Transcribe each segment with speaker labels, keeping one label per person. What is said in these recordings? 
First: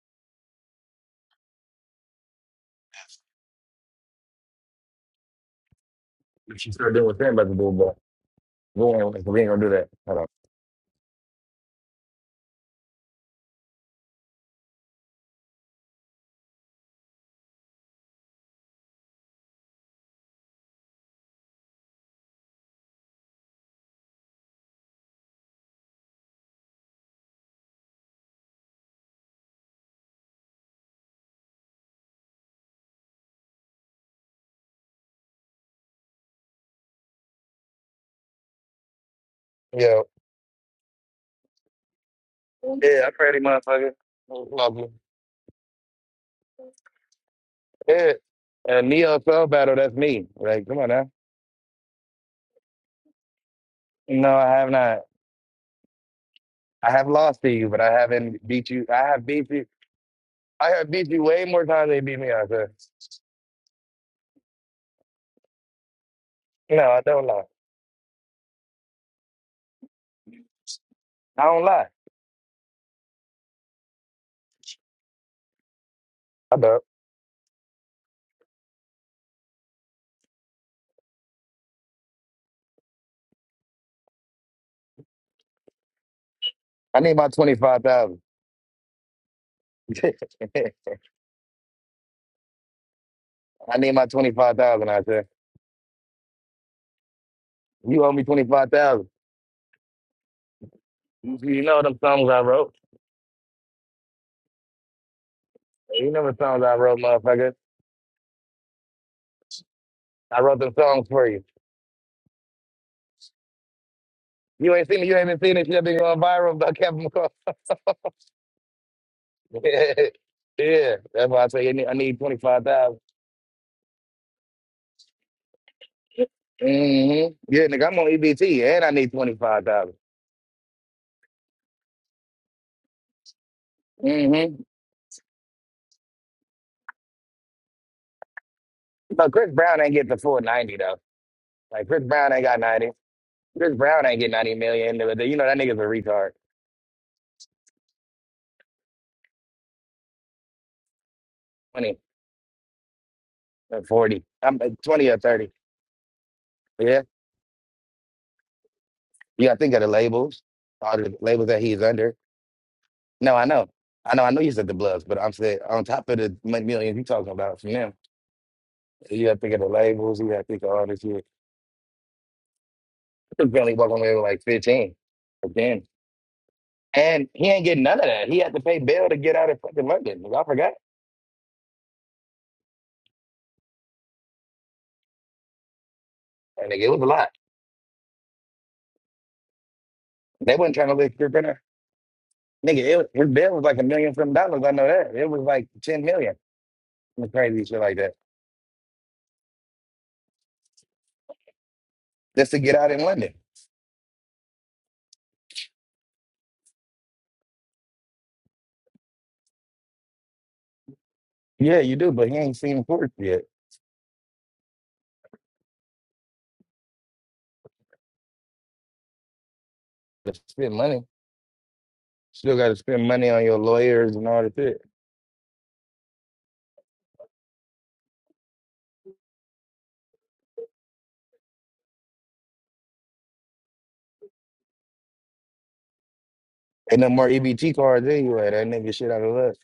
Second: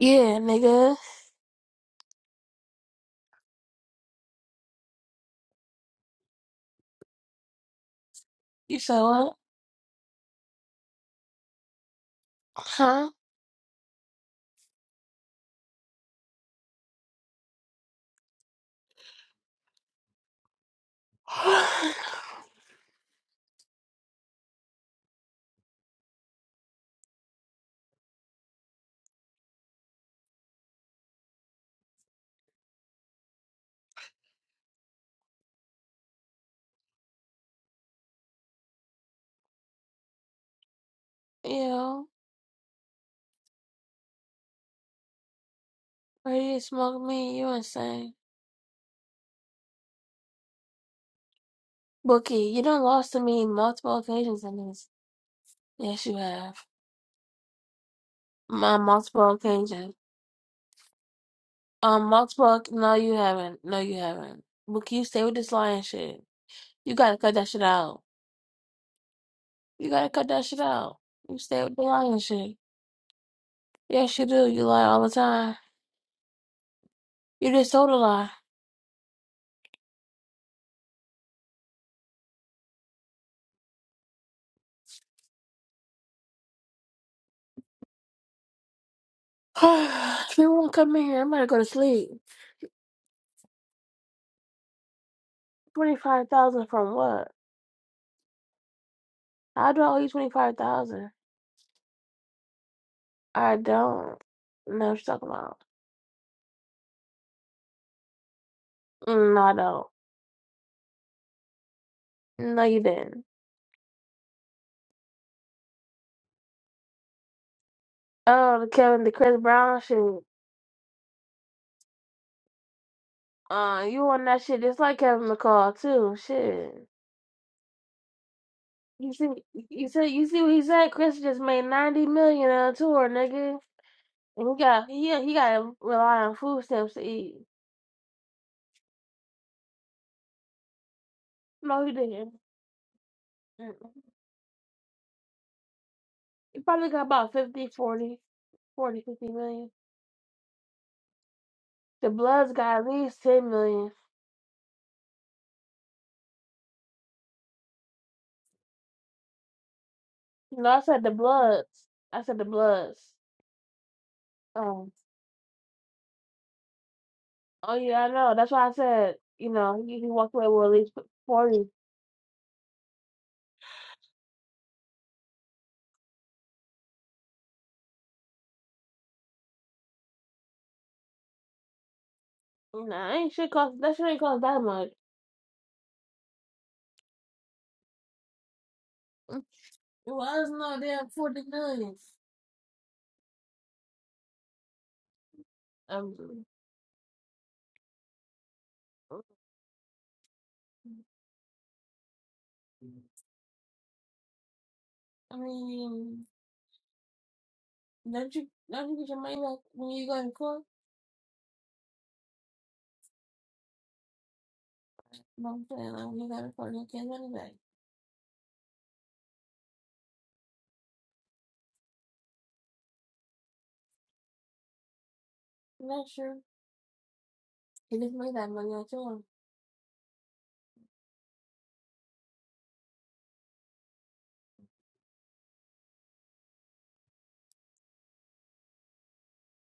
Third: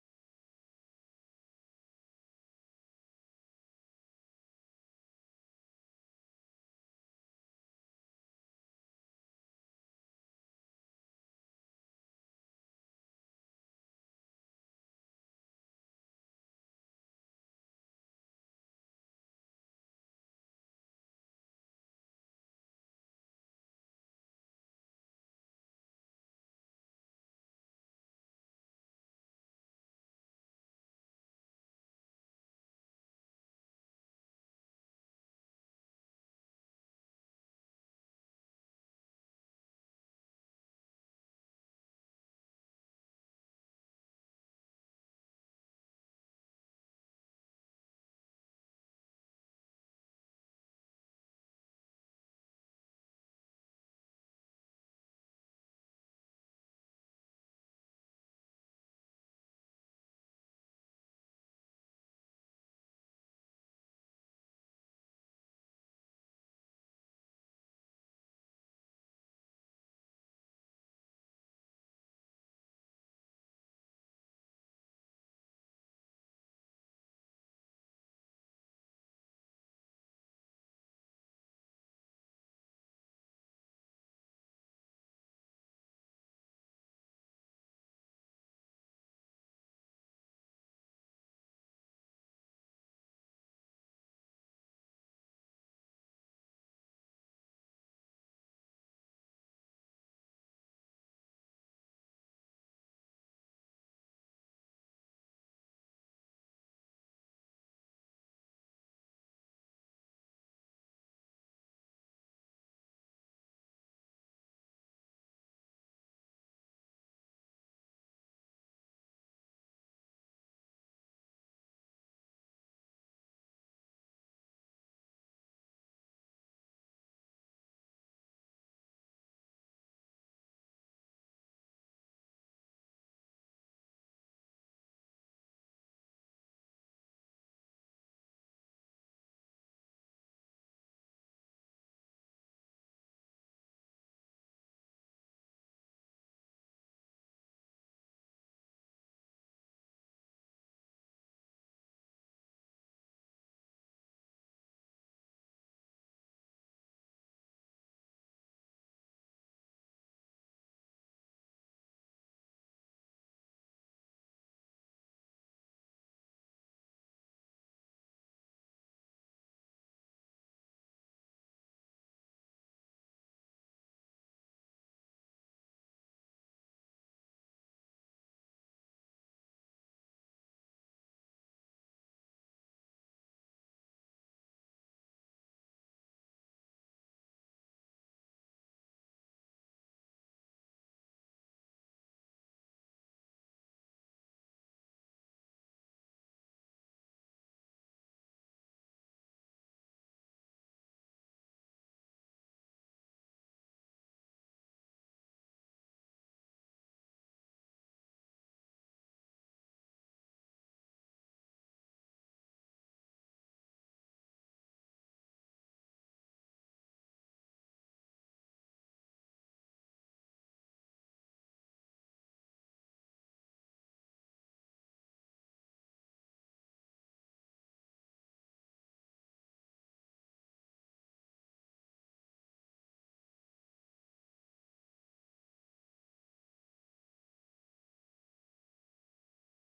Speaker 1: Yeah, nigga.
Speaker 2: If she started doing what Sam about to do, but
Speaker 1: You
Speaker 2: go
Speaker 1: said
Speaker 2: on,
Speaker 1: what?
Speaker 2: we ain't gonna do that. Hold on.
Speaker 1: Huh?
Speaker 2: Yeah.
Speaker 1: yeah.
Speaker 2: Yeah, I pray to motherfucker. Love you.
Speaker 1: Why you smoke me? You
Speaker 2: Yeah.
Speaker 1: insane.
Speaker 2: A Neo spell battle, that's me. Like, come on now.
Speaker 1: Bookie, you done lost to me multiple
Speaker 2: No,
Speaker 1: occasions
Speaker 2: I
Speaker 1: in
Speaker 2: have
Speaker 1: this.
Speaker 2: not.
Speaker 1: Yes, you have.
Speaker 2: I have lost to you, but I haven't beat
Speaker 1: On
Speaker 2: you. I have
Speaker 1: multiple
Speaker 2: beat you.
Speaker 1: occasions.
Speaker 2: I have beat you way more times than you
Speaker 1: On
Speaker 2: beat me
Speaker 1: multiple...
Speaker 2: out
Speaker 1: oc-
Speaker 2: there.
Speaker 1: No, you haven't. No, you haven't. Bookie, you stay with this lying shit.
Speaker 2: No,
Speaker 1: You
Speaker 2: I
Speaker 1: gotta
Speaker 2: don't
Speaker 1: cut
Speaker 2: lie.
Speaker 1: that shit out. You gotta cut that shit out. You
Speaker 2: I don't
Speaker 1: stay with the
Speaker 2: lie.
Speaker 1: lying shit. Yes, you do. You lie all the time.
Speaker 2: I don't.
Speaker 1: You just told a lie.
Speaker 2: I need my 25000 I
Speaker 1: if you won't come in here, I'm gonna go to sleep.
Speaker 2: need my 25000 out there.
Speaker 1: Twenty-five thousand from what?
Speaker 2: You owe me 25000
Speaker 1: How do I owe you twenty-five thousand?
Speaker 2: You you know them songs I wrote.
Speaker 1: I don't know what you're talking about.
Speaker 2: You know the songs I wrote, motherfucker.
Speaker 1: Mm, No, I don't.
Speaker 2: I wrote them songs for you.
Speaker 1: No, you didn't.
Speaker 2: You ain't seen it. You haven't seen it. You have been going viral. But I kept them close.
Speaker 1: Oh, the Kevin, the Chris Brown
Speaker 2: yeah,
Speaker 1: shit.
Speaker 2: yeah. That's why I say I need, I need twenty five thousand.
Speaker 1: Uh, you on that shit just like Kevin McCall too. Shit.
Speaker 2: Mm-hmm. Yeah, nigga, I'm on EBT and I need
Speaker 1: You see,
Speaker 2: twenty five
Speaker 1: you
Speaker 2: thousand.
Speaker 1: see, you see what he said. Chris just made ninety million on a tour, nigga, and he
Speaker 2: Mm-hmm.
Speaker 1: got he he got to rely on food stamps to eat.
Speaker 2: But Chris Brown ain't get the full ninety though.
Speaker 1: No,
Speaker 2: Like
Speaker 1: he
Speaker 2: Chris
Speaker 1: didn't.
Speaker 2: Brown ain't got ninety.
Speaker 1: Mm-mm.
Speaker 2: Chris Brown ain't get ninety million. You know that nigga's a retard.
Speaker 1: He probably got about fifty, forty, forty, fifty million.
Speaker 2: Twenty
Speaker 1: The Bloods got at least ten
Speaker 2: or
Speaker 1: million.
Speaker 2: forty. I'm uh, twenty or thirty. Yeah. You got to think of the labels,
Speaker 1: No, I
Speaker 2: all
Speaker 1: said the
Speaker 2: the labels that
Speaker 1: Bloods.
Speaker 2: he's under.
Speaker 1: I said the Bloods.
Speaker 2: No, I know. I know. I know you said the
Speaker 1: Um,
Speaker 2: Bloods, but I'm saying on top of the mon- millions you talking about from
Speaker 1: oh
Speaker 2: them,
Speaker 1: yeah, I know. That's why I said,
Speaker 2: you got to
Speaker 1: you
Speaker 2: think of the
Speaker 1: know, he, he
Speaker 2: labels, you
Speaker 1: walked
Speaker 2: got to
Speaker 1: away
Speaker 2: think
Speaker 1: with
Speaker 2: of
Speaker 1: at
Speaker 2: all
Speaker 1: least
Speaker 2: this shit.
Speaker 1: forty.
Speaker 2: He was barely walking away with like 15 or 10. And he ain't getting none of that. He had to pay bail to get out of fucking London. I forgot.
Speaker 1: Nah, I ain't shit cost that shit ain't cost that much.
Speaker 2: And nigga, it was a lot.
Speaker 1: It was
Speaker 2: They wasn't
Speaker 1: no
Speaker 2: trying to
Speaker 1: damn
Speaker 2: live through
Speaker 1: forty
Speaker 2: dinner.
Speaker 1: million.
Speaker 2: Nigga, it was, his bail was like a million some dollars. I know that. It was like 10 million.
Speaker 1: Um,
Speaker 2: Some Crazy shit like that. Just to get out in London.
Speaker 1: I mean, don't you don't you get your money back when you go to court?
Speaker 2: Yeah, you do, but he ain't seen court yet.
Speaker 1: No, I'm saying like when you got to court, you get money back.
Speaker 2: To spend money. Still got to spend money on your lawyers and all that shit.
Speaker 1: not sure. You just made that money out your
Speaker 2: Ain't no more EBT cards anyway. That nigga shit out of luck.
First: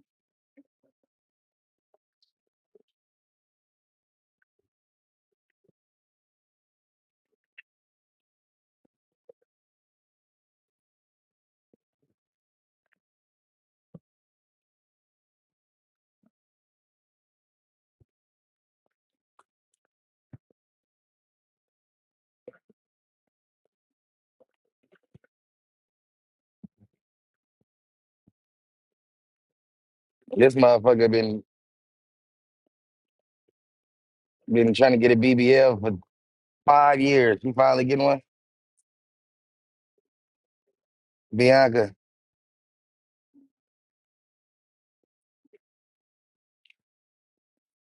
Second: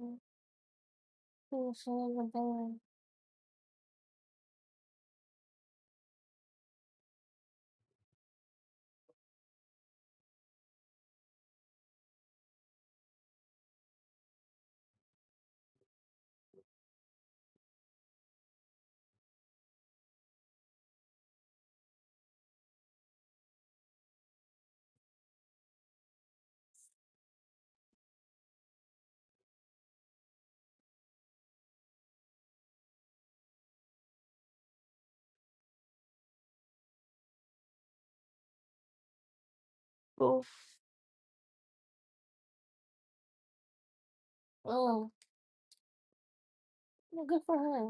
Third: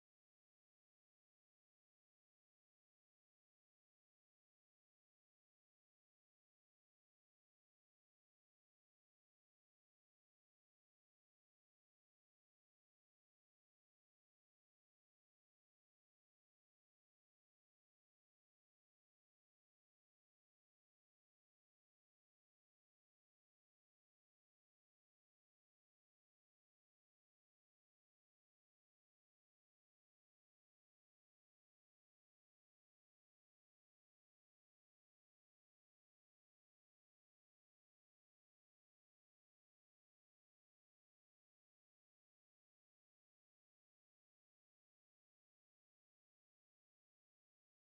Speaker 1: own. Oh, so it was a bad-
Speaker 2: This motherfucker been been trying to get a BBL for five years. He finally getting one.
Speaker 1: Oh,
Speaker 2: Bianca.
Speaker 1: oh, good for her.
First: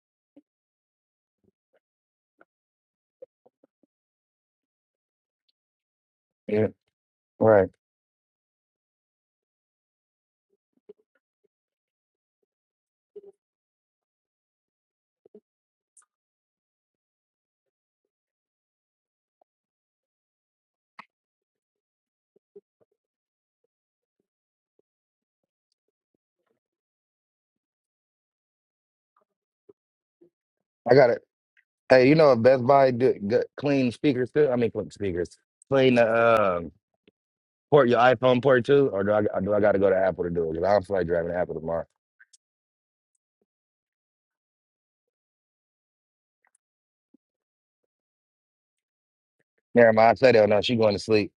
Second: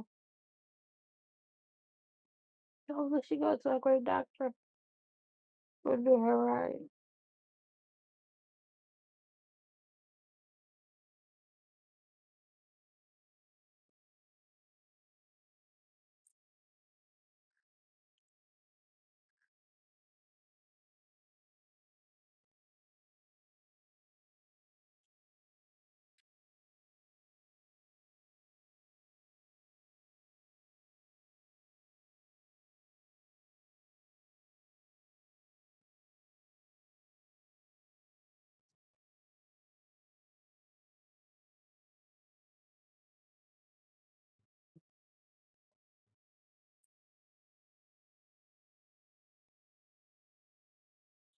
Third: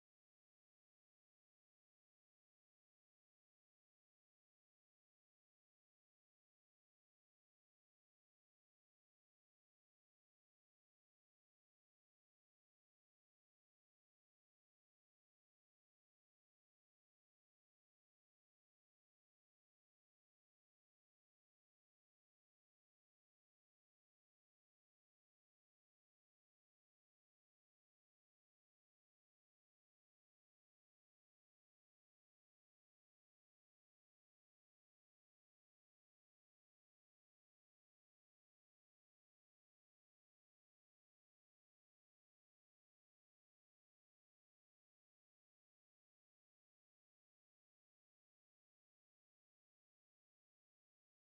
Speaker 1: Oh, but she goes to a great doctor. We'll do her
Speaker 2: Yeah.
Speaker 1: right.
Speaker 2: Right. I got it. Hey, you know what? Best Buy do, g- clean speakers too? I mean, clean speakers. Clean the um port your iPhone port too, or do I or do I got to go to Apple to do it? 'Cause I don't feel like driving to Apple tomorrow. Never mind. I said it. No, she going to sleep.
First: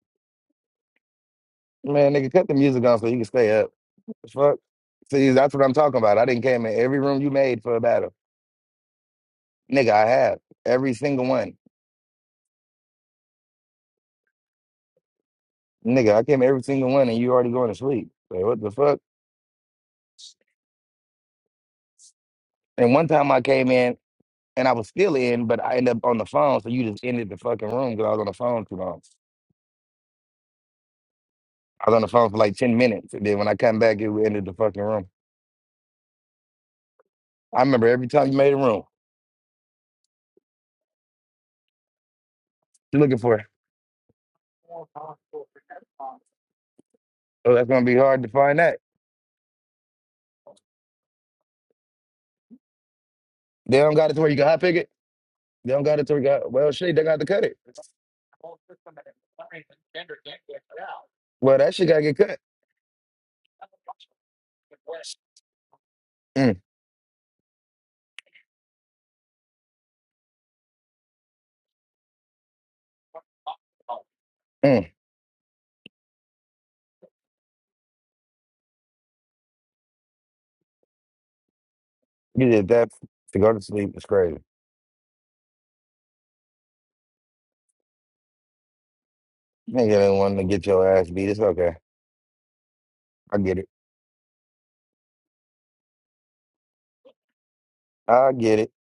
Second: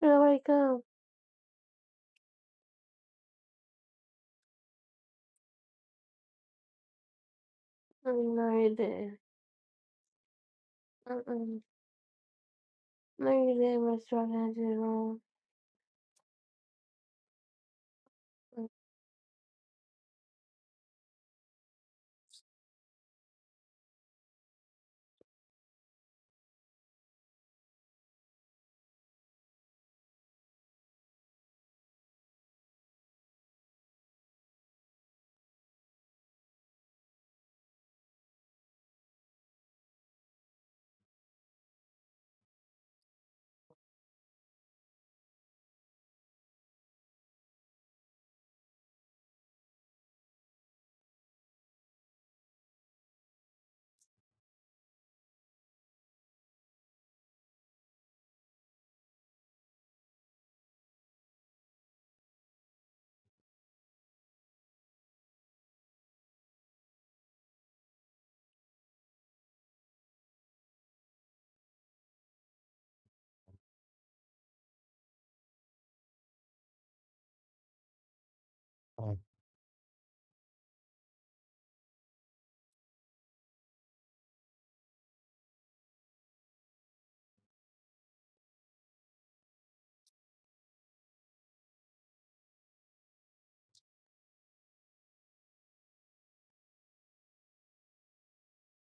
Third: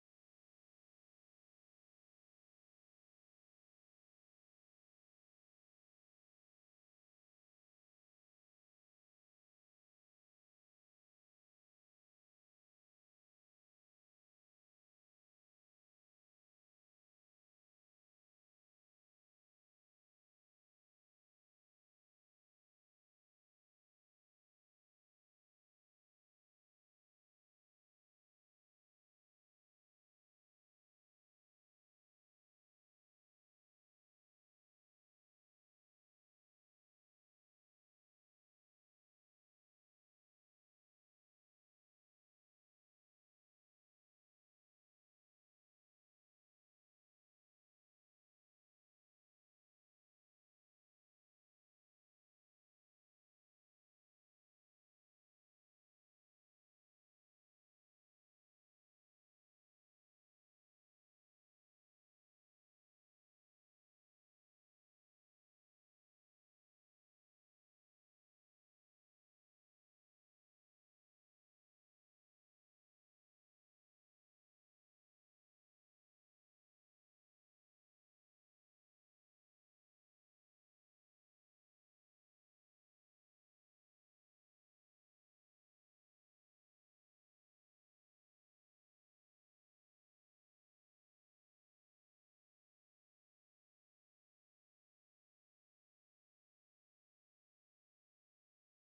Speaker 1: She'll wake up.
Speaker 2: Man, nigga, cut the music on so you can stay up. The Fuck. See, that's what I'm talking about. I didn't came in every room you made for a
Speaker 1: I
Speaker 2: battle,
Speaker 1: mean, no, you didn't.
Speaker 2: nigga. I have every single one.
Speaker 1: Mm-mm. No, you didn't, Miss Jordan. She's wrong.
Speaker 2: Nigga, I came every single one and you already going to sleep. Like, what
Speaker 1: Mm.
Speaker 2: the fuck? And one time I came in and I was still in, but I ended up on the phone. So you just ended the fucking room because I was on the phone too long. I was on the phone for like 10 minutes. And then when I come back, it ended the fucking room. I remember every time you made a room, you looking for it. Oh, that's going to be hard to find that. They don't got it to where you can hot pick it. They don't got it to where you got, well, shit, they got to cut it. Well, that shit got to get cut. Mm, mm.
Speaker 1: Oh,
Speaker 2: You did that to go to sleep. It's crazy. Nigga, they want to get your ass beat. It's okay. I get it. I get it.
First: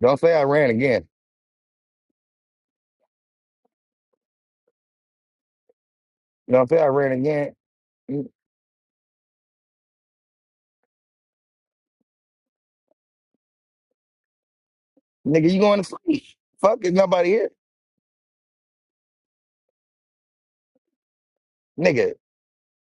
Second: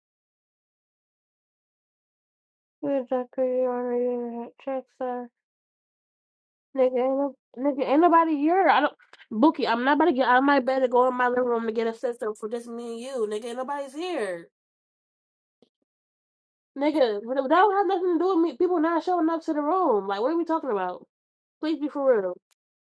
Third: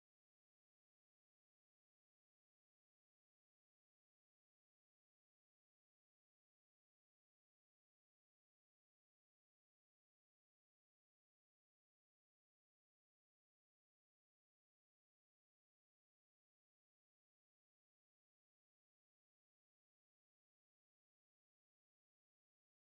Speaker 2: Don't say I ran again.
Speaker 1: You're a doctor. You honor your check, sir.
Speaker 2: Don't say
Speaker 1: Nigga,
Speaker 2: I
Speaker 1: ain't,
Speaker 2: ran
Speaker 1: no,
Speaker 2: again.
Speaker 1: nigga, ain't
Speaker 2: N-
Speaker 1: nobody here. I don't. Bookie, I'm not about to get out of my bed and go in my living room to get a sister for just me and you. Nigga, ain't nobody's here.
Speaker 2: Nigga, you going to sleep. Fuck, is
Speaker 1: Nigga,
Speaker 2: nobody
Speaker 1: that
Speaker 2: here?
Speaker 1: don't have nothing to do with me. People not showing up to the room. Like, what are we talking about? Please be
Speaker 2: Nigga,
Speaker 1: for real.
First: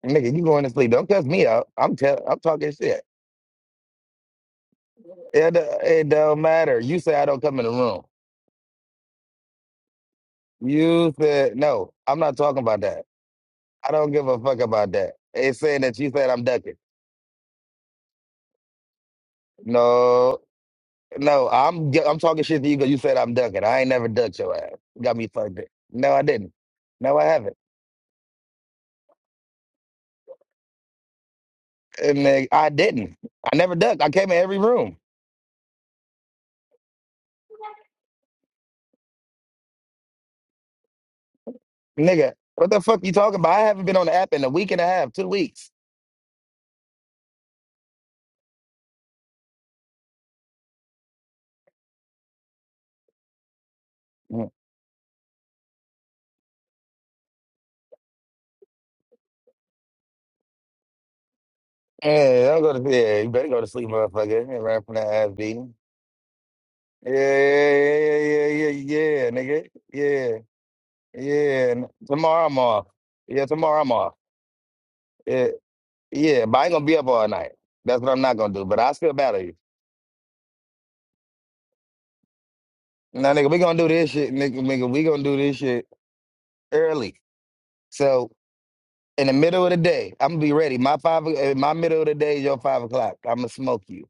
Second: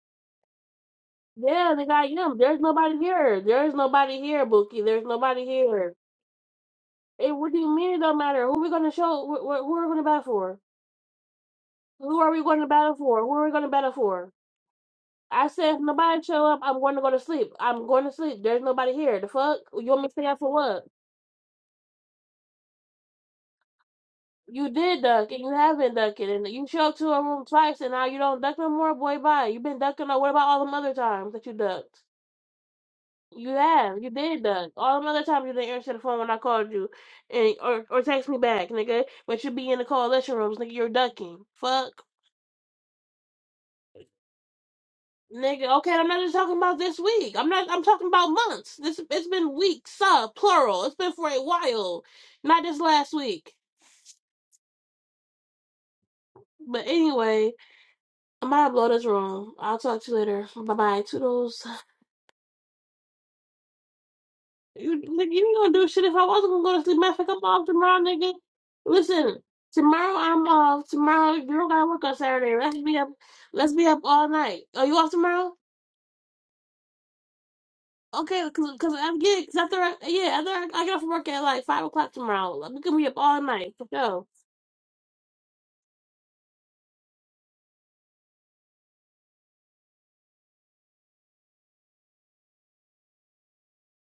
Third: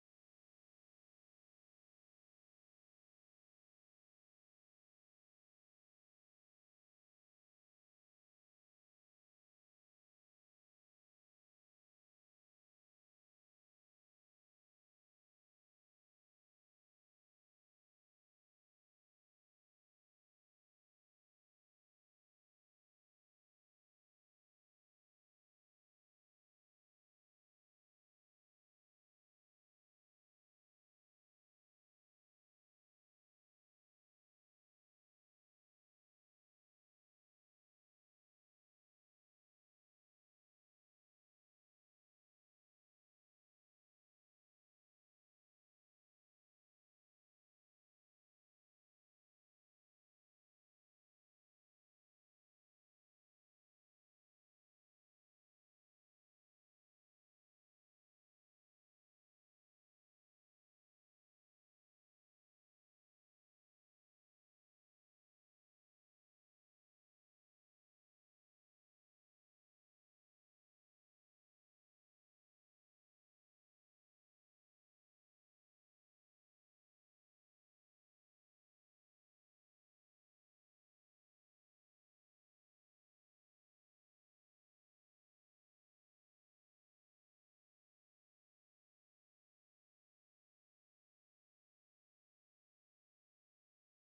Speaker 2: nigga, you going to sleep. Don't cuss me out.
Speaker 1: Yeah, they
Speaker 2: I'm
Speaker 1: got
Speaker 2: tell
Speaker 1: him.
Speaker 2: I'm
Speaker 1: There's
Speaker 2: talking
Speaker 1: nobody
Speaker 2: shit.
Speaker 1: here. There's nobody here, Bookie. There's nobody
Speaker 2: It, do-
Speaker 1: here.
Speaker 2: it don't matter. You say I
Speaker 1: Hey,
Speaker 2: don't
Speaker 1: what
Speaker 2: come
Speaker 1: do
Speaker 2: in
Speaker 1: you
Speaker 2: the
Speaker 1: mean it
Speaker 2: room.
Speaker 1: don't matter? Who we gonna show? Wh- wh- who are we gonna battle for?
Speaker 2: You said, no, I'm
Speaker 1: Who are
Speaker 2: not
Speaker 1: we going
Speaker 2: talking
Speaker 1: to
Speaker 2: about
Speaker 1: battle
Speaker 2: that.
Speaker 1: for? Who are we gonna
Speaker 2: I
Speaker 1: battle
Speaker 2: don't give
Speaker 1: for?
Speaker 2: a fuck about that.
Speaker 1: I
Speaker 2: It's
Speaker 1: said if
Speaker 2: saying that you
Speaker 1: nobody
Speaker 2: said I'm
Speaker 1: show up,
Speaker 2: ducking.
Speaker 1: I'm going to go to sleep. I'm going to sleep. There's nobody here. The fuck? You want me to stay out
Speaker 2: No,
Speaker 1: for what?
Speaker 2: no, I'm g- I'm talking shit to you because you said I'm ducking. I ain't never ducked your
Speaker 1: You
Speaker 2: ass.
Speaker 1: did
Speaker 2: Got me
Speaker 1: duck and you
Speaker 2: fucked. up.
Speaker 1: haven't
Speaker 2: No,
Speaker 1: ducked
Speaker 2: I
Speaker 1: and
Speaker 2: didn't.
Speaker 1: you showed up to
Speaker 2: No,
Speaker 1: a
Speaker 2: I haven't.
Speaker 1: room twice and now you don't duck no more. Boy, bye. You've been ducking. Or what about all them other times that you ducked?
Speaker 2: And nigga, I didn't.
Speaker 1: You
Speaker 2: I never ducked.
Speaker 1: have.
Speaker 2: I
Speaker 1: You
Speaker 2: came in
Speaker 1: did
Speaker 2: every
Speaker 1: that.
Speaker 2: room.
Speaker 1: All the other times you didn't answer the phone when I called you and or or text me back, nigga. But you be in the coalition rooms, nigga, you're ducking. Fuck.
Speaker 2: Nigga, what the fuck you talking about? I haven't been on the app in a week and a half, two weeks.
Speaker 1: Nigga, okay, I'm not just talking about this week. I'm not I'm talking about months. This it's been weeks, sub, plural. It's been for a while. Not just last week.
Speaker 2: Mm.
Speaker 1: But anyway, I'm gonna blow this room. I'll talk to you later. Bye bye. Toodles.
Speaker 2: Yeah, don't go to yeah, you better go to sleep, motherfucker. And run from
Speaker 1: You,
Speaker 2: that ass
Speaker 1: nigga, you
Speaker 2: beating.
Speaker 1: gonna do shit if I wasn't gonna go to sleep. Matter
Speaker 2: Yeah,
Speaker 1: of fact, I'm off tomorrow,
Speaker 2: yeah,
Speaker 1: nigga.
Speaker 2: yeah, yeah, yeah, yeah,
Speaker 1: Listen,
Speaker 2: nigga.
Speaker 1: tomorrow
Speaker 2: Yeah,
Speaker 1: I'm off. Tomorrow you
Speaker 2: yeah.
Speaker 1: don't gotta
Speaker 2: N-
Speaker 1: work on
Speaker 2: Tomorrow
Speaker 1: Saturday.
Speaker 2: I'm
Speaker 1: Let's
Speaker 2: off.
Speaker 1: be up.
Speaker 2: Yeah,
Speaker 1: Let's
Speaker 2: tomorrow
Speaker 1: be
Speaker 2: I'm
Speaker 1: up
Speaker 2: off.
Speaker 1: all night. Are you off
Speaker 2: Yeah,
Speaker 1: tomorrow?
Speaker 2: yeah, but I ain't gonna be up all night. That's what I'm not
Speaker 1: Okay,
Speaker 2: gonna do.
Speaker 1: cause,
Speaker 2: But I
Speaker 1: cause
Speaker 2: still
Speaker 1: I'm
Speaker 2: battle
Speaker 1: getting
Speaker 2: you.
Speaker 1: cause after I, yeah after I, I get off work at like five o'clock tomorrow. Like, We can be up
Speaker 2: Now,
Speaker 1: all
Speaker 2: nigga, we
Speaker 1: night
Speaker 2: gonna
Speaker 1: for
Speaker 2: do this
Speaker 1: sure.
Speaker 2: shit, nigga. Nigga, we gonna do this shit early. So in the middle of the day. I'm gonna be ready. My five, eh, my middle of the day is your five o'clock. I'm gonna smoke you.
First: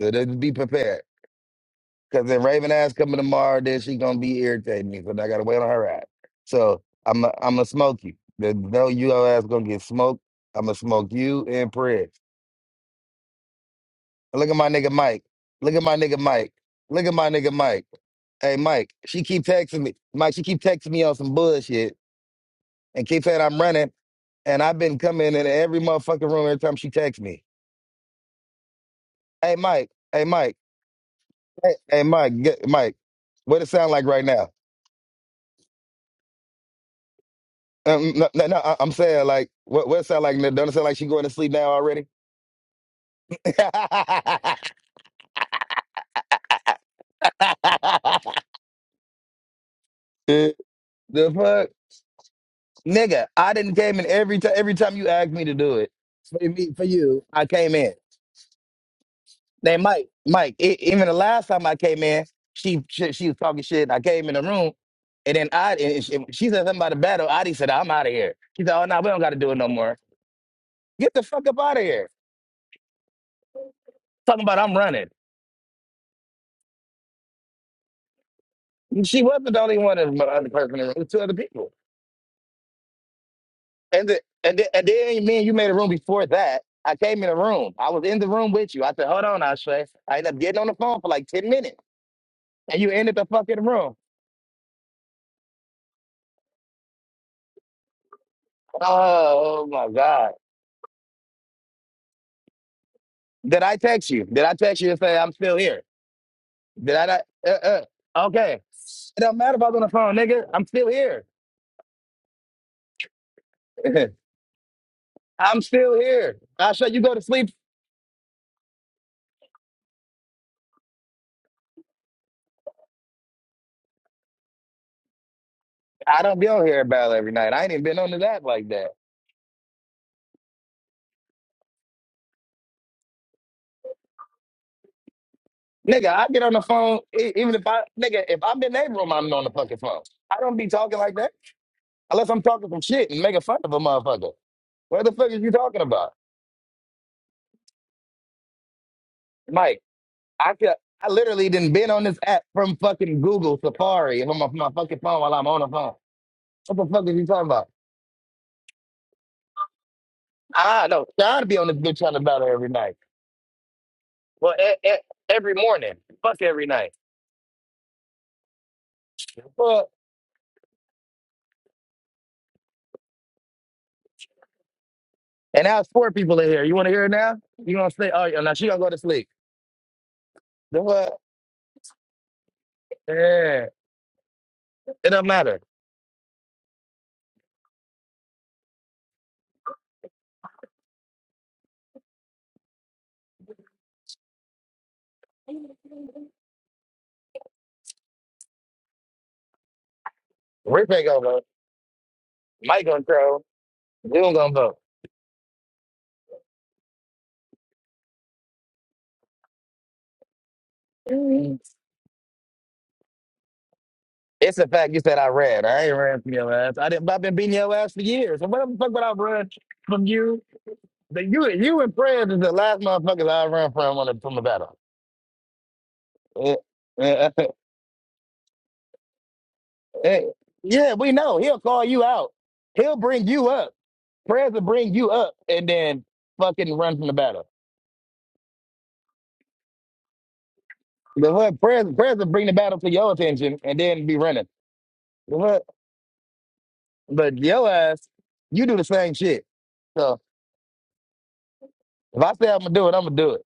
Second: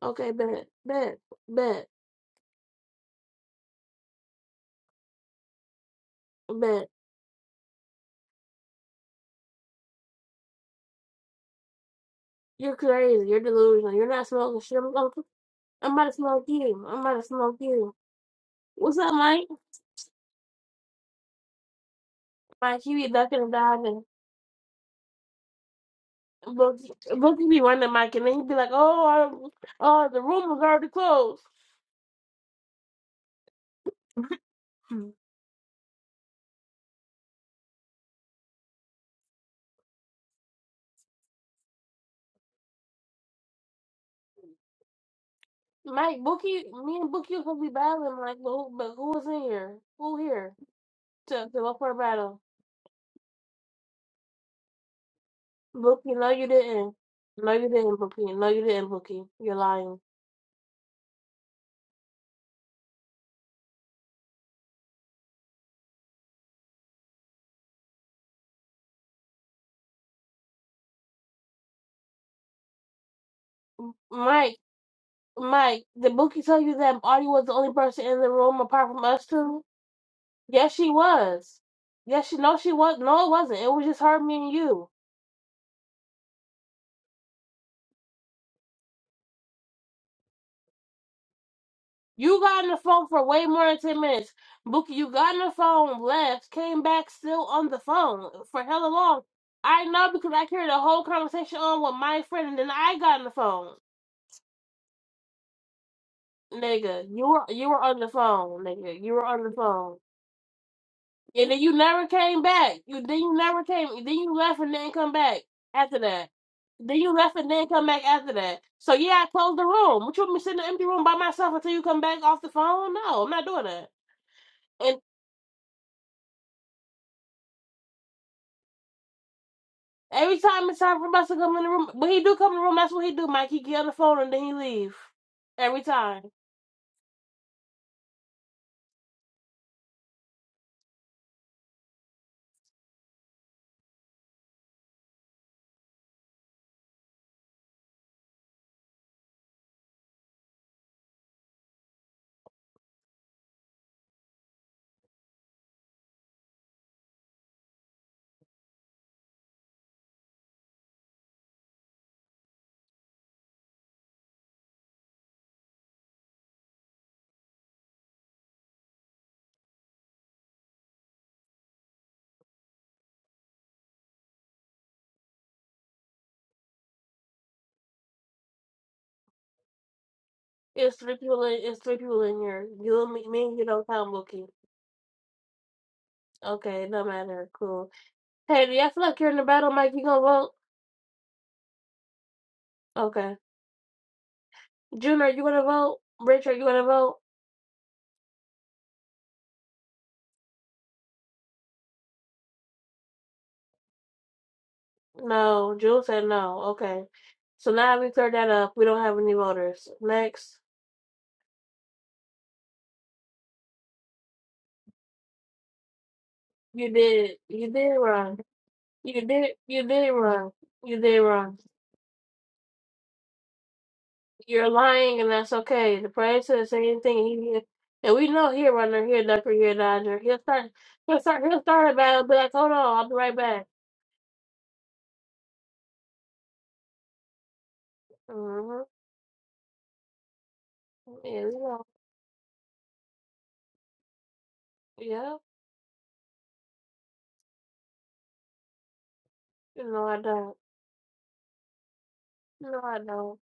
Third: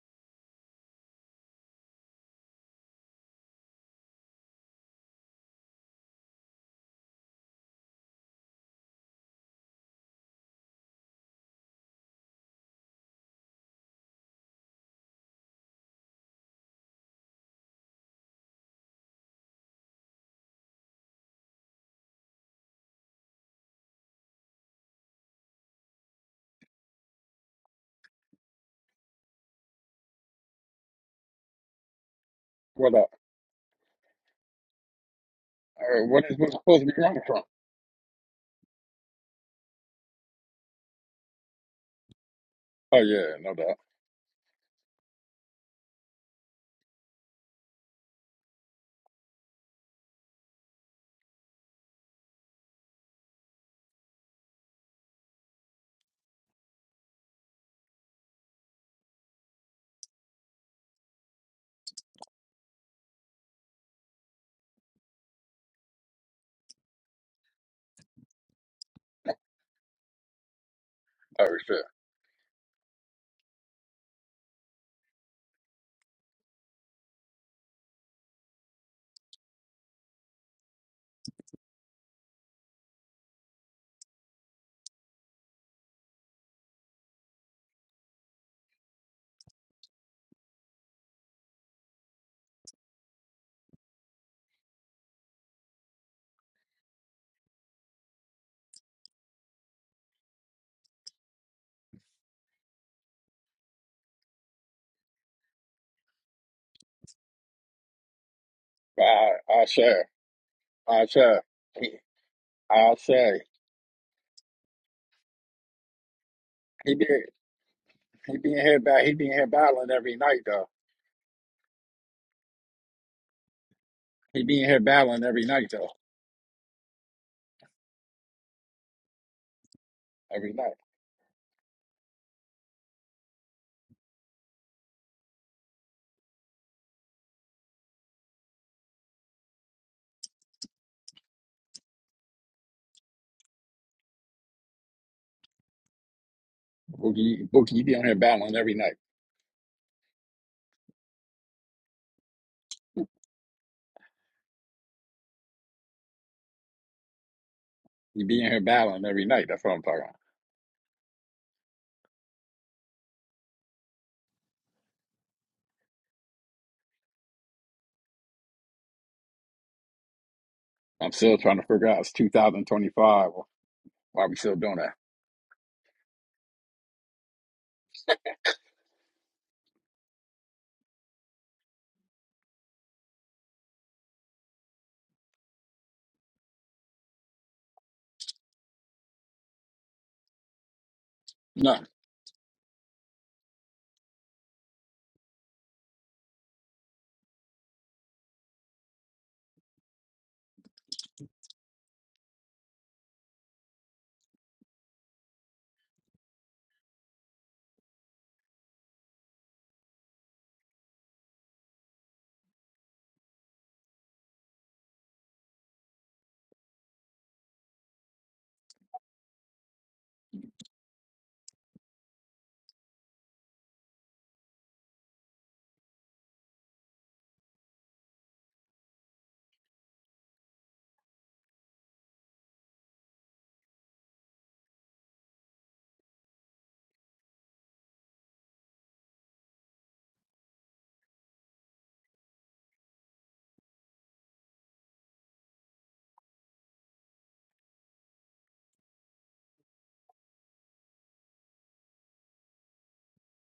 Speaker 2: So
Speaker 1: Okay,
Speaker 2: just be
Speaker 1: bet,
Speaker 2: prepared.
Speaker 1: bet, bet,
Speaker 2: Cause if Raven ass coming tomorrow, then she gonna be irritating me. Cause I gotta wait on her ass. So
Speaker 1: bet.
Speaker 2: I'm, i I'm gonna smoke you. There's No, you your ass gonna get smoked. I'm gonna smoke you and Pred.
Speaker 1: You're crazy. You're delusional. You're not
Speaker 2: Look at
Speaker 1: smoking
Speaker 2: my
Speaker 1: shit.
Speaker 2: nigga
Speaker 1: I'm, gonna-
Speaker 2: Mike. Look at
Speaker 1: I'm
Speaker 2: my
Speaker 1: about to
Speaker 2: nigga
Speaker 1: smoke
Speaker 2: Mike.
Speaker 1: you. I'm
Speaker 2: Look at
Speaker 1: about to
Speaker 2: my nigga
Speaker 1: smoke
Speaker 2: Mike.
Speaker 1: you.
Speaker 2: Hey Mike,
Speaker 1: What's up,
Speaker 2: she keep
Speaker 1: Mike?
Speaker 2: texting me. Mike, she keep texting me on some bullshit
Speaker 1: Mike, you
Speaker 2: and
Speaker 1: be
Speaker 2: keep saying
Speaker 1: ducking and
Speaker 2: I'm running.
Speaker 1: diving.
Speaker 2: And I've been coming in every motherfucking room every time
Speaker 1: Look,
Speaker 2: she texts
Speaker 1: look,
Speaker 2: me.
Speaker 1: be running Mike, and then he'd be like, "Oh, I,
Speaker 2: Hey Mike,
Speaker 1: oh, the
Speaker 2: hey
Speaker 1: room
Speaker 2: Mike,
Speaker 1: was already closed."
Speaker 2: hey, hey Mike, get,
Speaker 3: What
Speaker 2: Mike.
Speaker 3: up?
Speaker 2: What it sound like right now?
Speaker 3: Uh, what is what's supposed to be wrong from?
Speaker 2: Um, no, no, no, I- I'm saying like, what, what it sound like? Doesn't it sound like she going to sleep now already?
Speaker 3: Oh yeah, no doubt.
Speaker 2: the
Speaker 1: Mike, Bookie, me and Bookie was gonna be battling, like, but who, but who was in here? Who here to to
Speaker 2: fuck,
Speaker 1: go for a battle?
Speaker 2: nigga! I didn't came in every time. Every time you asked me to do it
Speaker 1: Bookie, no, you
Speaker 2: for me, for
Speaker 1: didn't.
Speaker 2: you, I
Speaker 1: No, you
Speaker 2: came in.
Speaker 1: didn't, Bookie. No, you didn't, Bookie. You're
Speaker 2: Now,
Speaker 1: lying,
Speaker 2: Mike, Mike, e- even the last time I came in, she she, she was talking shit. And I came in the room, and then I and she, she said something about a battle. Adi said, "I'm out of here." She said, "Oh no, we don't got to do it no more." Get the
Speaker 3: Oh
Speaker 2: fuck up out
Speaker 3: shit.
Speaker 2: of here. Talking
Speaker 1: Mike.
Speaker 2: about I'm running.
Speaker 1: Mike, did Bookie tell you that Audie was the only person in the room apart from
Speaker 2: She
Speaker 1: us
Speaker 2: wasn't the
Speaker 1: two?
Speaker 2: only one, but other person.
Speaker 1: Yes,
Speaker 2: in the
Speaker 1: she
Speaker 2: room. It was two other
Speaker 1: was.
Speaker 2: people.
Speaker 1: Yes, she. No, she was. No, it wasn't. It was just
Speaker 2: And
Speaker 1: her,
Speaker 2: the,
Speaker 1: me, and
Speaker 2: and the,
Speaker 1: you.
Speaker 2: and then me and you made a room before that. I came in the room. I was in the room with you. I said, hold on, Ashley. I ended up getting on the phone for like 10 minutes.
Speaker 1: You got on the
Speaker 2: And you
Speaker 1: phone
Speaker 2: ended the
Speaker 1: for way
Speaker 2: fucking
Speaker 1: more than
Speaker 2: room.
Speaker 1: 10 minutes. Bookie, you got on the phone, left, came back still on the phone for hella long.
Speaker 2: Oh, oh
Speaker 1: I
Speaker 2: my
Speaker 1: know because
Speaker 2: God.
Speaker 1: I carried a whole conversation on with my friend and then I got on the
Speaker 2: Did
Speaker 1: phone.
Speaker 2: I text you? Did I text you and say I'm still here? Did I
Speaker 1: Nigga,
Speaker 2: not?
Speaker 1: you were
Speaker 2: Uh,
Speaker 1: you were on the
Speaker 2: uh, okay.
Speaker 1: phone, nigga.
Speaker 3: But
Speaker 1: You
Speaker 2: It
Speaker 1: were
Speaker 2: don't
Speaker 1: on the
Speaker 2: matter
Speaker 3: I
Speaker 2: if
Speaker 3: I
Speaker 2: I was on the
Speaker 1: phone.
Speaker 3: share.
Speaker 2: phone, nigga. I'm still
Speaker 3: I
Speaker 2: here.
Speaker 3: share.
Speaker 1: And then you
Speaker 3: He
Speaker 1: never came back.
Speaker 3: I
Speaker 1: You then you
Speaker 3: say.
Speaker 1: never came then you left and didn't come back
Speaker 2: I'm
Speaker 1: after
Speaker 2: still
Speaker 1: that.
Speaker 2: here. Ashley,
Speaker 3: He
Speaker 1: Then
Speaker 2: you
Speaker 3: be
Speaker 2: go
Speaker 1: you
Speaker 2: to
Speaker 1: left
Speaker 2: sleep.
Speaker 1: and didn't come back after
Speaker 3: he being
Speaker 1: that.
Speaker 3: here
Speaker 1: So
Speaker 3: ba he
Speaker 1: yeah, I
Speaker 3: being here
Speaker 1: closed the
Speaker 3: battling
Speaker 1: room. Would
Speaker 3: every
Speaker 1: you want me
Speaker 3: night
Speaker 1: to sit in
Speaker 3: though.
Speaker 1: the empty room by myself until you come back off the phone? No, I'm not doing that.
Speaker 3: He being here battling every night though.
Speaker 2: I don't be on here about every night. I ain't even been on the app like that.
Speaker 1: Every
Speaker 3: Every
Speaker 1: time
Speaker 3: night.
Speaker 1: it's time for Buster to come in the room, when he do come in the room, that's what he do, Mike. He get on the phone and then he leave. Every
Speaker 2: Nigga,
Speaker 1: time.
Speaker 2: I get on the phone, e- even if I, nigga, if I'm in their room, I'm on the fucking phone. I don't be talking like that unless I'm talking some shit and making fun of a motherfucker. What the fuck is you talking about?
Speaker 3: Bookie Bookie you be on here battling every night.
Speaker 2: Mike, I could, I literally didn't been on this app from fucking Google Safari if I'm on my fucking phone while I'm on the phone. What the fuck is you talking about?
Speaker 3: You be in here battling every night. That's what I'm talking about.
Speaker 2: Ah, no, Sean be on this bitch talking about it every night. Well, e- e- every morning. Fuck every night. Fuck.
Speaker 3: I'm still trying to figure out it's two thousand twenty five. Why we still doing that?
Speaker 2: And now it's four people in here. You want to hear it now? You gonna sleep? Oh, yeah, now she gonna go to sleep. Then
Speaker 1: It's
Speaker 2: what?
Speaker 1: three people in it's three people in here. You and me, me and you
Speaker 2: Yeah,
Speaker 1: don't count Mookie.
Speaker 2: it don't matter.
Speaker 1: Okay, no matter. Cool. Hey, do you feel like you're in the battle, Mike? You gonna vote?
Speaker 3: No.
Speaker 1: Okay. June, are you gonna vote? Rich, are you gonna vote?
Speaker 2: Rip ain't gonna vote. Mike gonna throw. We don't gonna
Speaker 1: No. June said no. Okay. So now we cleared that up. We don't have any voters. Next.
Speaker 2: vote. It's a fact you said I ran. I ain't ran from your ass. I
Speaker 1: You
Speaker 2: didn't. I've
Speaker 1: did
Speaker 2: been beating
Speaker 1: you
Speaker 2: your
Speaker 1: did
Speaker 2: ass for
Speaker 1: wrong.
Speaker 2: years. And what the fuck would I
Speaker 1: You
Speaker 2: run
Speaker 1: did you
Speaker 2: from
Speaker 1: did
Speaker 2: you?
Speaker 1: wrong. You did
Speaker 2: That you,
Speaker 1: wrong.
Speaker 2: you and prayers is the last motherfuckers I run from on a, from the
Speaker 1: You're
Speaker 2: battle.
Speaker 1: lying, and that's okay. The prayer
Speaker 2: Eh,
Speaker 1: says the same thing.
Speaker 2: eh, eh. eh.
Speaker 1: He, and we know here, runner, here, ducker, here, dodger.
Speaker 2: eh.
Speaker 1: He'll start,
Speaker 2: Yeah, we
Speaker 1: he'll
Speaker 2: know.
Speaker 1: start,
Speaker 2: He'll
Speaker 1: he'll
Speaker 2: call
Speaker 1: start a
Speaker 2: you
Speaker 1: battle.
Speaker 2: out.
Speaker 1: Be like, hold
Speaker 2: He'll
Speaker 1: on, I'll be
Speaker 2: bring
Speaker 1: right
Speaker 2: you
Speaker 1: back.
Speaker 2: up. Prayers will bring you up, and then fucking run from the battle.
Speaker 1: hmm
Speaker 2: The
Speaker 1: Yeah, we
Speaker 2: hood
Speaker 1: know.
Speaker 2: prayers, prayers will bring the battle to your attention and then be running. The
Speaker 1: Yeah,
Speaker 2: hood, but your ass, you do the same shit.
Speaker 1: no,
Speaker 2: So
Speaker 1: I don't.
Speaker 2: if I say I'm gonna
Speaker 1: No,
Speaker 2: do it,
Speaker 1: I
Speaker 2: I'm gonna do
Speaker 1: don't.
Speaker 2: it.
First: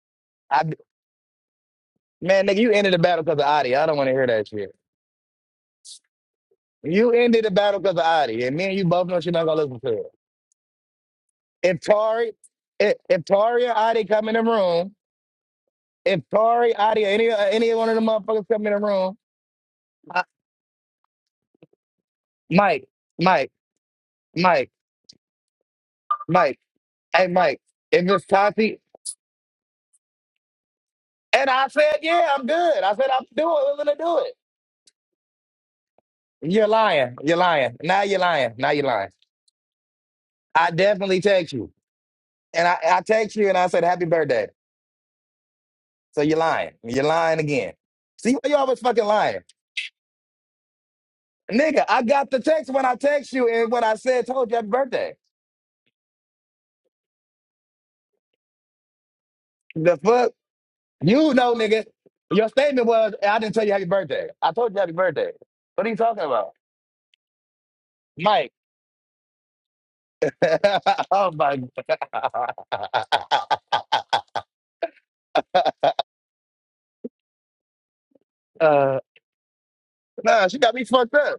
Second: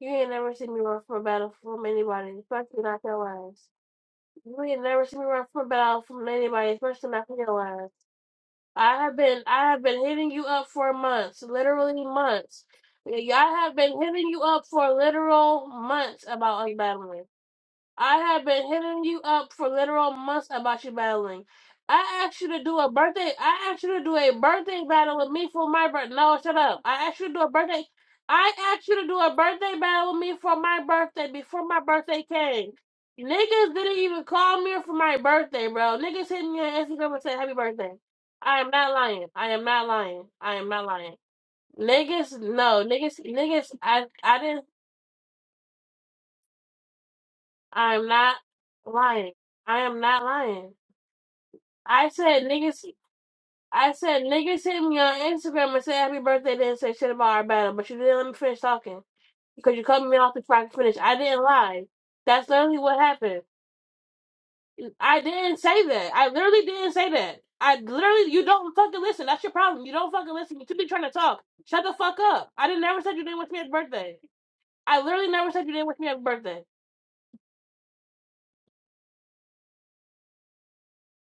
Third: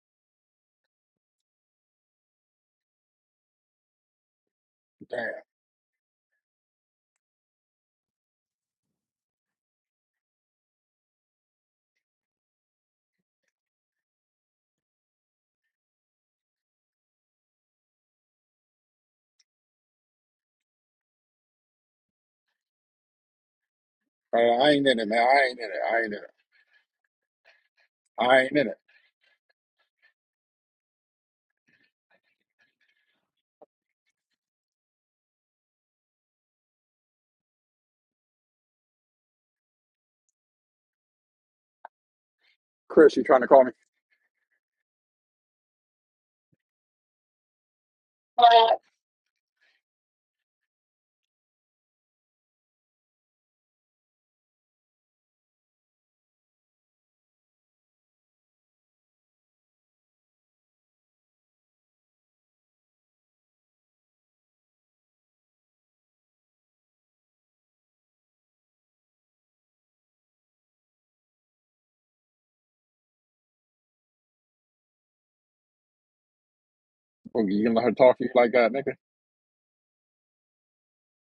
Speaker 1: You ain't never
Speaker 2: I
Speaker 1: seen me run from a battle from anybody,
Speaker 2: man, nigga, you
Speaker 1: especially
Speaker 2: ended the
Speaker 1: not
Speaker 2: battle because of
Speaker 1: your ass.
Speaker 2: Adi. I don't want to hear that
Speaker 1: You
Speaker 2: shit.
Speaker 1: ain't never seen me run
Speaker 3: Damn.
Speaker 1: from a battle from anybody, especially
Speaker 2: You
Speaker 1: not
Speaker 2: ended the battle
Speaker 1: your ass.
Speaker 2: because of Adi, and me and you
Speaker 1: I
Speaker 2: both
Speaker 1: have
Speaker 2: know she's
Speaker 1: been
Speaker 2: not gonna
Speaker 1: I
Speaker 2: listen
Speaker 1: have
Speaker 2: to it.
Speaker 1: been hitting you up for months,
Speaker 2: If
Speaker 1: literally
Speaker 2: Tari,
Speaker 1: months.
Speaker 2: if, if
Speaker 1: I
Speaker 2: Tari
Speaker 1: have
Speaker 2: or
Speaker 1: been
Speaker 2: Adi come
Speaker 1: hitting
Speaker 2: in
Speaker 1: you
Speaker 2: the
Speaker 1: up for
Speaker 2: room,
Speaker 1: literal
Speaker 2: if
Speaker 1: months about
Speaker 2: Tari, Adi, or
Speaker 1: unbattling.
Speaker 2: any or any one of the
Speaker 1: I have
Speaker 2: motherfuckers come
Speaker 1: been
Speaker 2: in the
Speaker 1: hitting
Speaker 2: room,
Speaker 1: you up for literal
Speaker 2: I,
Speaker 1: months about you battling. I asked you to do
Speaker 2: Mike,
Speaker 1: a birthday.
Speaker 2: Mike,
Speaker 1: I asked you to do a
Speaker 3: Uh, I
Speaker 2: Mike,
Speaker 1: birthday
Speaker 3: ain't in it, man.
Speaker 1: battle with
Speaker 3: I
Speaker 1: me
Speaker 3: ain't in
Speaker 1: for my
Speaker 3: it. I ain't in
Speaker 1: birthday.
Speaker 3: it.
Speaker 1: No, shut
Speaker 2: Mike,
Speaker 1: up. I asked
Speaker 2: hey
Speaker 1: you to do a
Speaker 2: Mike,
Speaker 1: birthday.
Speaker 2: if it's
Speaker 3: I ain't in
Speaker 1: I
Speaker 2: Tati,
Speaker 3: it.
Speaker 1: asked you to do a birthday battle with me for my birthday
Speaker 2: And
Speaker 1: before
Speaker 2: I
Speaker 1: my
Speaker 2: said,
Speaker 1: birthday
Speaker 2: yeah, I'm
Speaker 1: came.
Speaker 2: good. I said, I'm doing
Speaker 1: Niggas
Speaker 2: it. We're going
Speaker 1: didn't
Speaker 2: to do
Speaker 1: even call me for my birthday, bro. Niggas hit
Speaker 2: it.
Speaker 1: me
Speaker 2: You're
Speaker 1: on Instagram
Speaker 2: lying.
Speaker 1: and
Speaker 2: You're
Speaker 1: said happy
Speaker 2: lying.
Speaker 1: birthday.
Speaker 2: Now you're lying.
Speaker 1: I
Speaker 2: Now
Speaker 1: am
Speaker 2: you're
Speaker 1: not
Speaker 2: lying.
Speaker 1: lying. I am not lying. I am
Speaker 2: I
Speaker 1: not lying.
Speaker 2: definitely text you.
Speaker 1: Niggas,
Speaker 2: And I,
Speaker 1: no,
Speaker 2: I
Speaker 3: Chris,
Speaker 1: niggas,
Speaker 3: you
Speaker 2: text
Speaker 3: trying to
Speaker 2: you and
Speaker 3: call
Speaker 2: I
Speaker 3: me?
Speaker 1: niggas.
Speaker 2: said, happy
Speaker 1: I, I
Speaker 2: birthday.
Speaker 1: didn't.
Speaker 2: So you're lying. You're lying again.
Speaker 1: I am
Speaker 2: See,
Speaker 1: not
Speaker 2: why you always fucking
Speaker 1: lying.
Speaker 2: lying?
Speaker 1: I am not lying.
Speaker 2: Nigga, I
Speaker 1: I
Speaker 2: got the
Speaker 1: said
Speaker 2: text
Speaker 1: niggas.
Speaker 2: when I text you and when
Speaker 1: I
Speaker 2: I
Speaker 1: said
Speaker 2: said, told you
Speaker 1: niggas
Speaker 2: happy
Speaker 1: hit me
Speaker 2: birthday.
Speaker 1: on Instagram and said happy birthday. Didn't say shit about our battle, but you didn't let me finish talking because you
Speaker 2: The
Speaker 1: cut me
Speaker 2: fuck?
Speaker 1: off before I could finish. I
Speaker 2: You
Speaker 1: didn't
Speaker 2: know,
Speaker 1: lie.
Speaker 2: nigga.
Speaker 1: That's
Speaker 2: Your
Speaker 1: literally
Speaker 2: statement
Speaker 1: what
Speaker 2: was, I
Speaker 1: happened.
Speaker 2: didn't tell you happy birthday. I told you happy
Speaker 1: I
Speaker 2: birthday.
Speaker 1: didn't say
Speaker 2: What are you
Speaker 1: that.
Speaker 2: talking
Speaker 1: I
Speaker 2: about?
Speaker 1: literally didn't say that. I literally, you
Speaker 2: Mike.
Speaker 1: don't fucking listen. That's your problem. You don't fucking listen. You too busy trying to
Speaker 2: oh
Speaker 1: talk.
Speaker 2: my God.
Speaker 1: Shut the fuck up. I didn't never said you didn't wish me happy birthday. I literally never said you didn't wish me happy birthday.
Speaker 3: Boogie, you gonna let her talk to you like that, nigga?
Speaker 2: uh, nah, she got me fucked up.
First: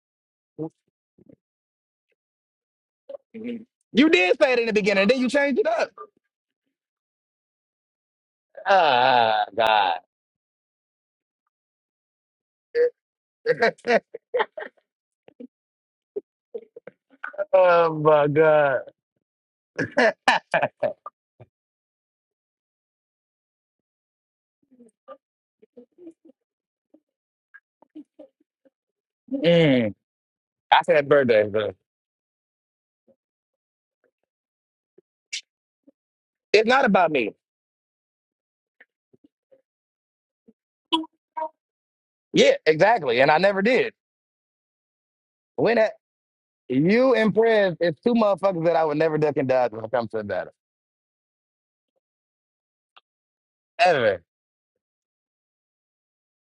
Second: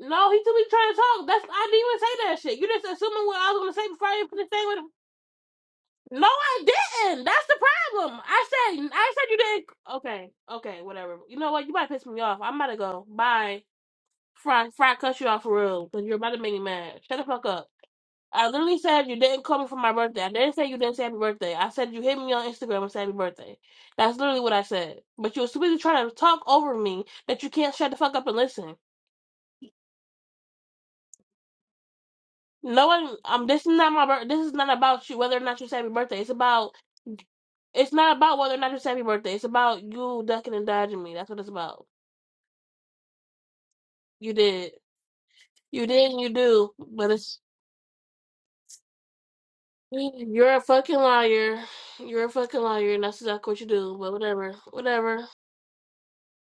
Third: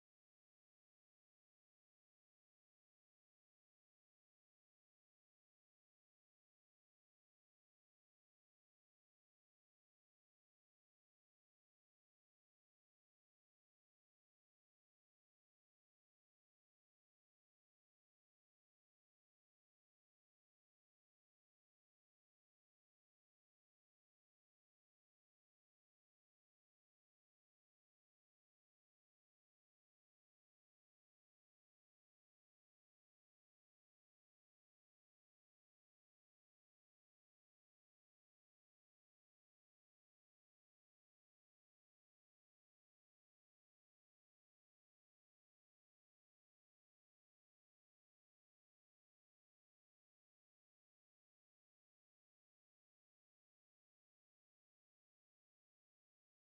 Speaker 1: No, he too busy trying to talk. That's I didn't even say that shit. You just assuming what I was gonna say before
Speaker 2: You
Speaker 1: I even
Speaker 2: did
Speaker 1: finished
Speaker 2: say it in
Speaker 1: saying
Speaker 2: the
Speaker 1: what
Speaker 2: beginning, then you changed it up.
Speaker 1: No, I didn't. That's the problem. I said I said you
Speaker 2: Ah,
Speaker 1: didn't.
Speaker 2: God.
Speaker 1: Okay, okay, whatever. You know what? You about to piss me off. I'm about to go. Bye. Fry, Fry, cut you off for real because you're about to make me mad. Shut the fuck up.
Speaker 2: oh, my
Speaker 1: I literally
Speaker 2: God.
Speaker 1: said you didn't call me for my birthday. I didn't say you didn't say happy birthday. I said you hit me on Instagram and said happy birthday. That's literally what I said. But you were so busy trying to talk over me that you can't shut the fuck up and listen.
Speaker 2: Mm. I said birthday, but
Speaker 1: No one. Um. This is not my. birthday. this is not about you. Whether or not you say happy birthday. It's
Speaker 2: it's
Speaker 1: about
Speaker 2: not about me.
Speaker 1: It's not about whether or not it's happy birthday. It's about you ducking and dodging me. That's what it's about.
Speaker 2: Yeah, exactly. And I never did.
Speaker 1: You did.
Speaker 2: When
Speaker 1: You
Speaker 2: that,
Speaker 1: did and you do. But
Speaker 2: you and
Speaker 1: it's
Speaker 2: Prez, it's two motherfuckers that I would never duck and dodge when it comes to that.
Speaker 1: you're a fucking liar. You're a fucking liar and that's exactly what you do.
Speaker 2: Ever.
Speaker 1: But whatever. Whatever.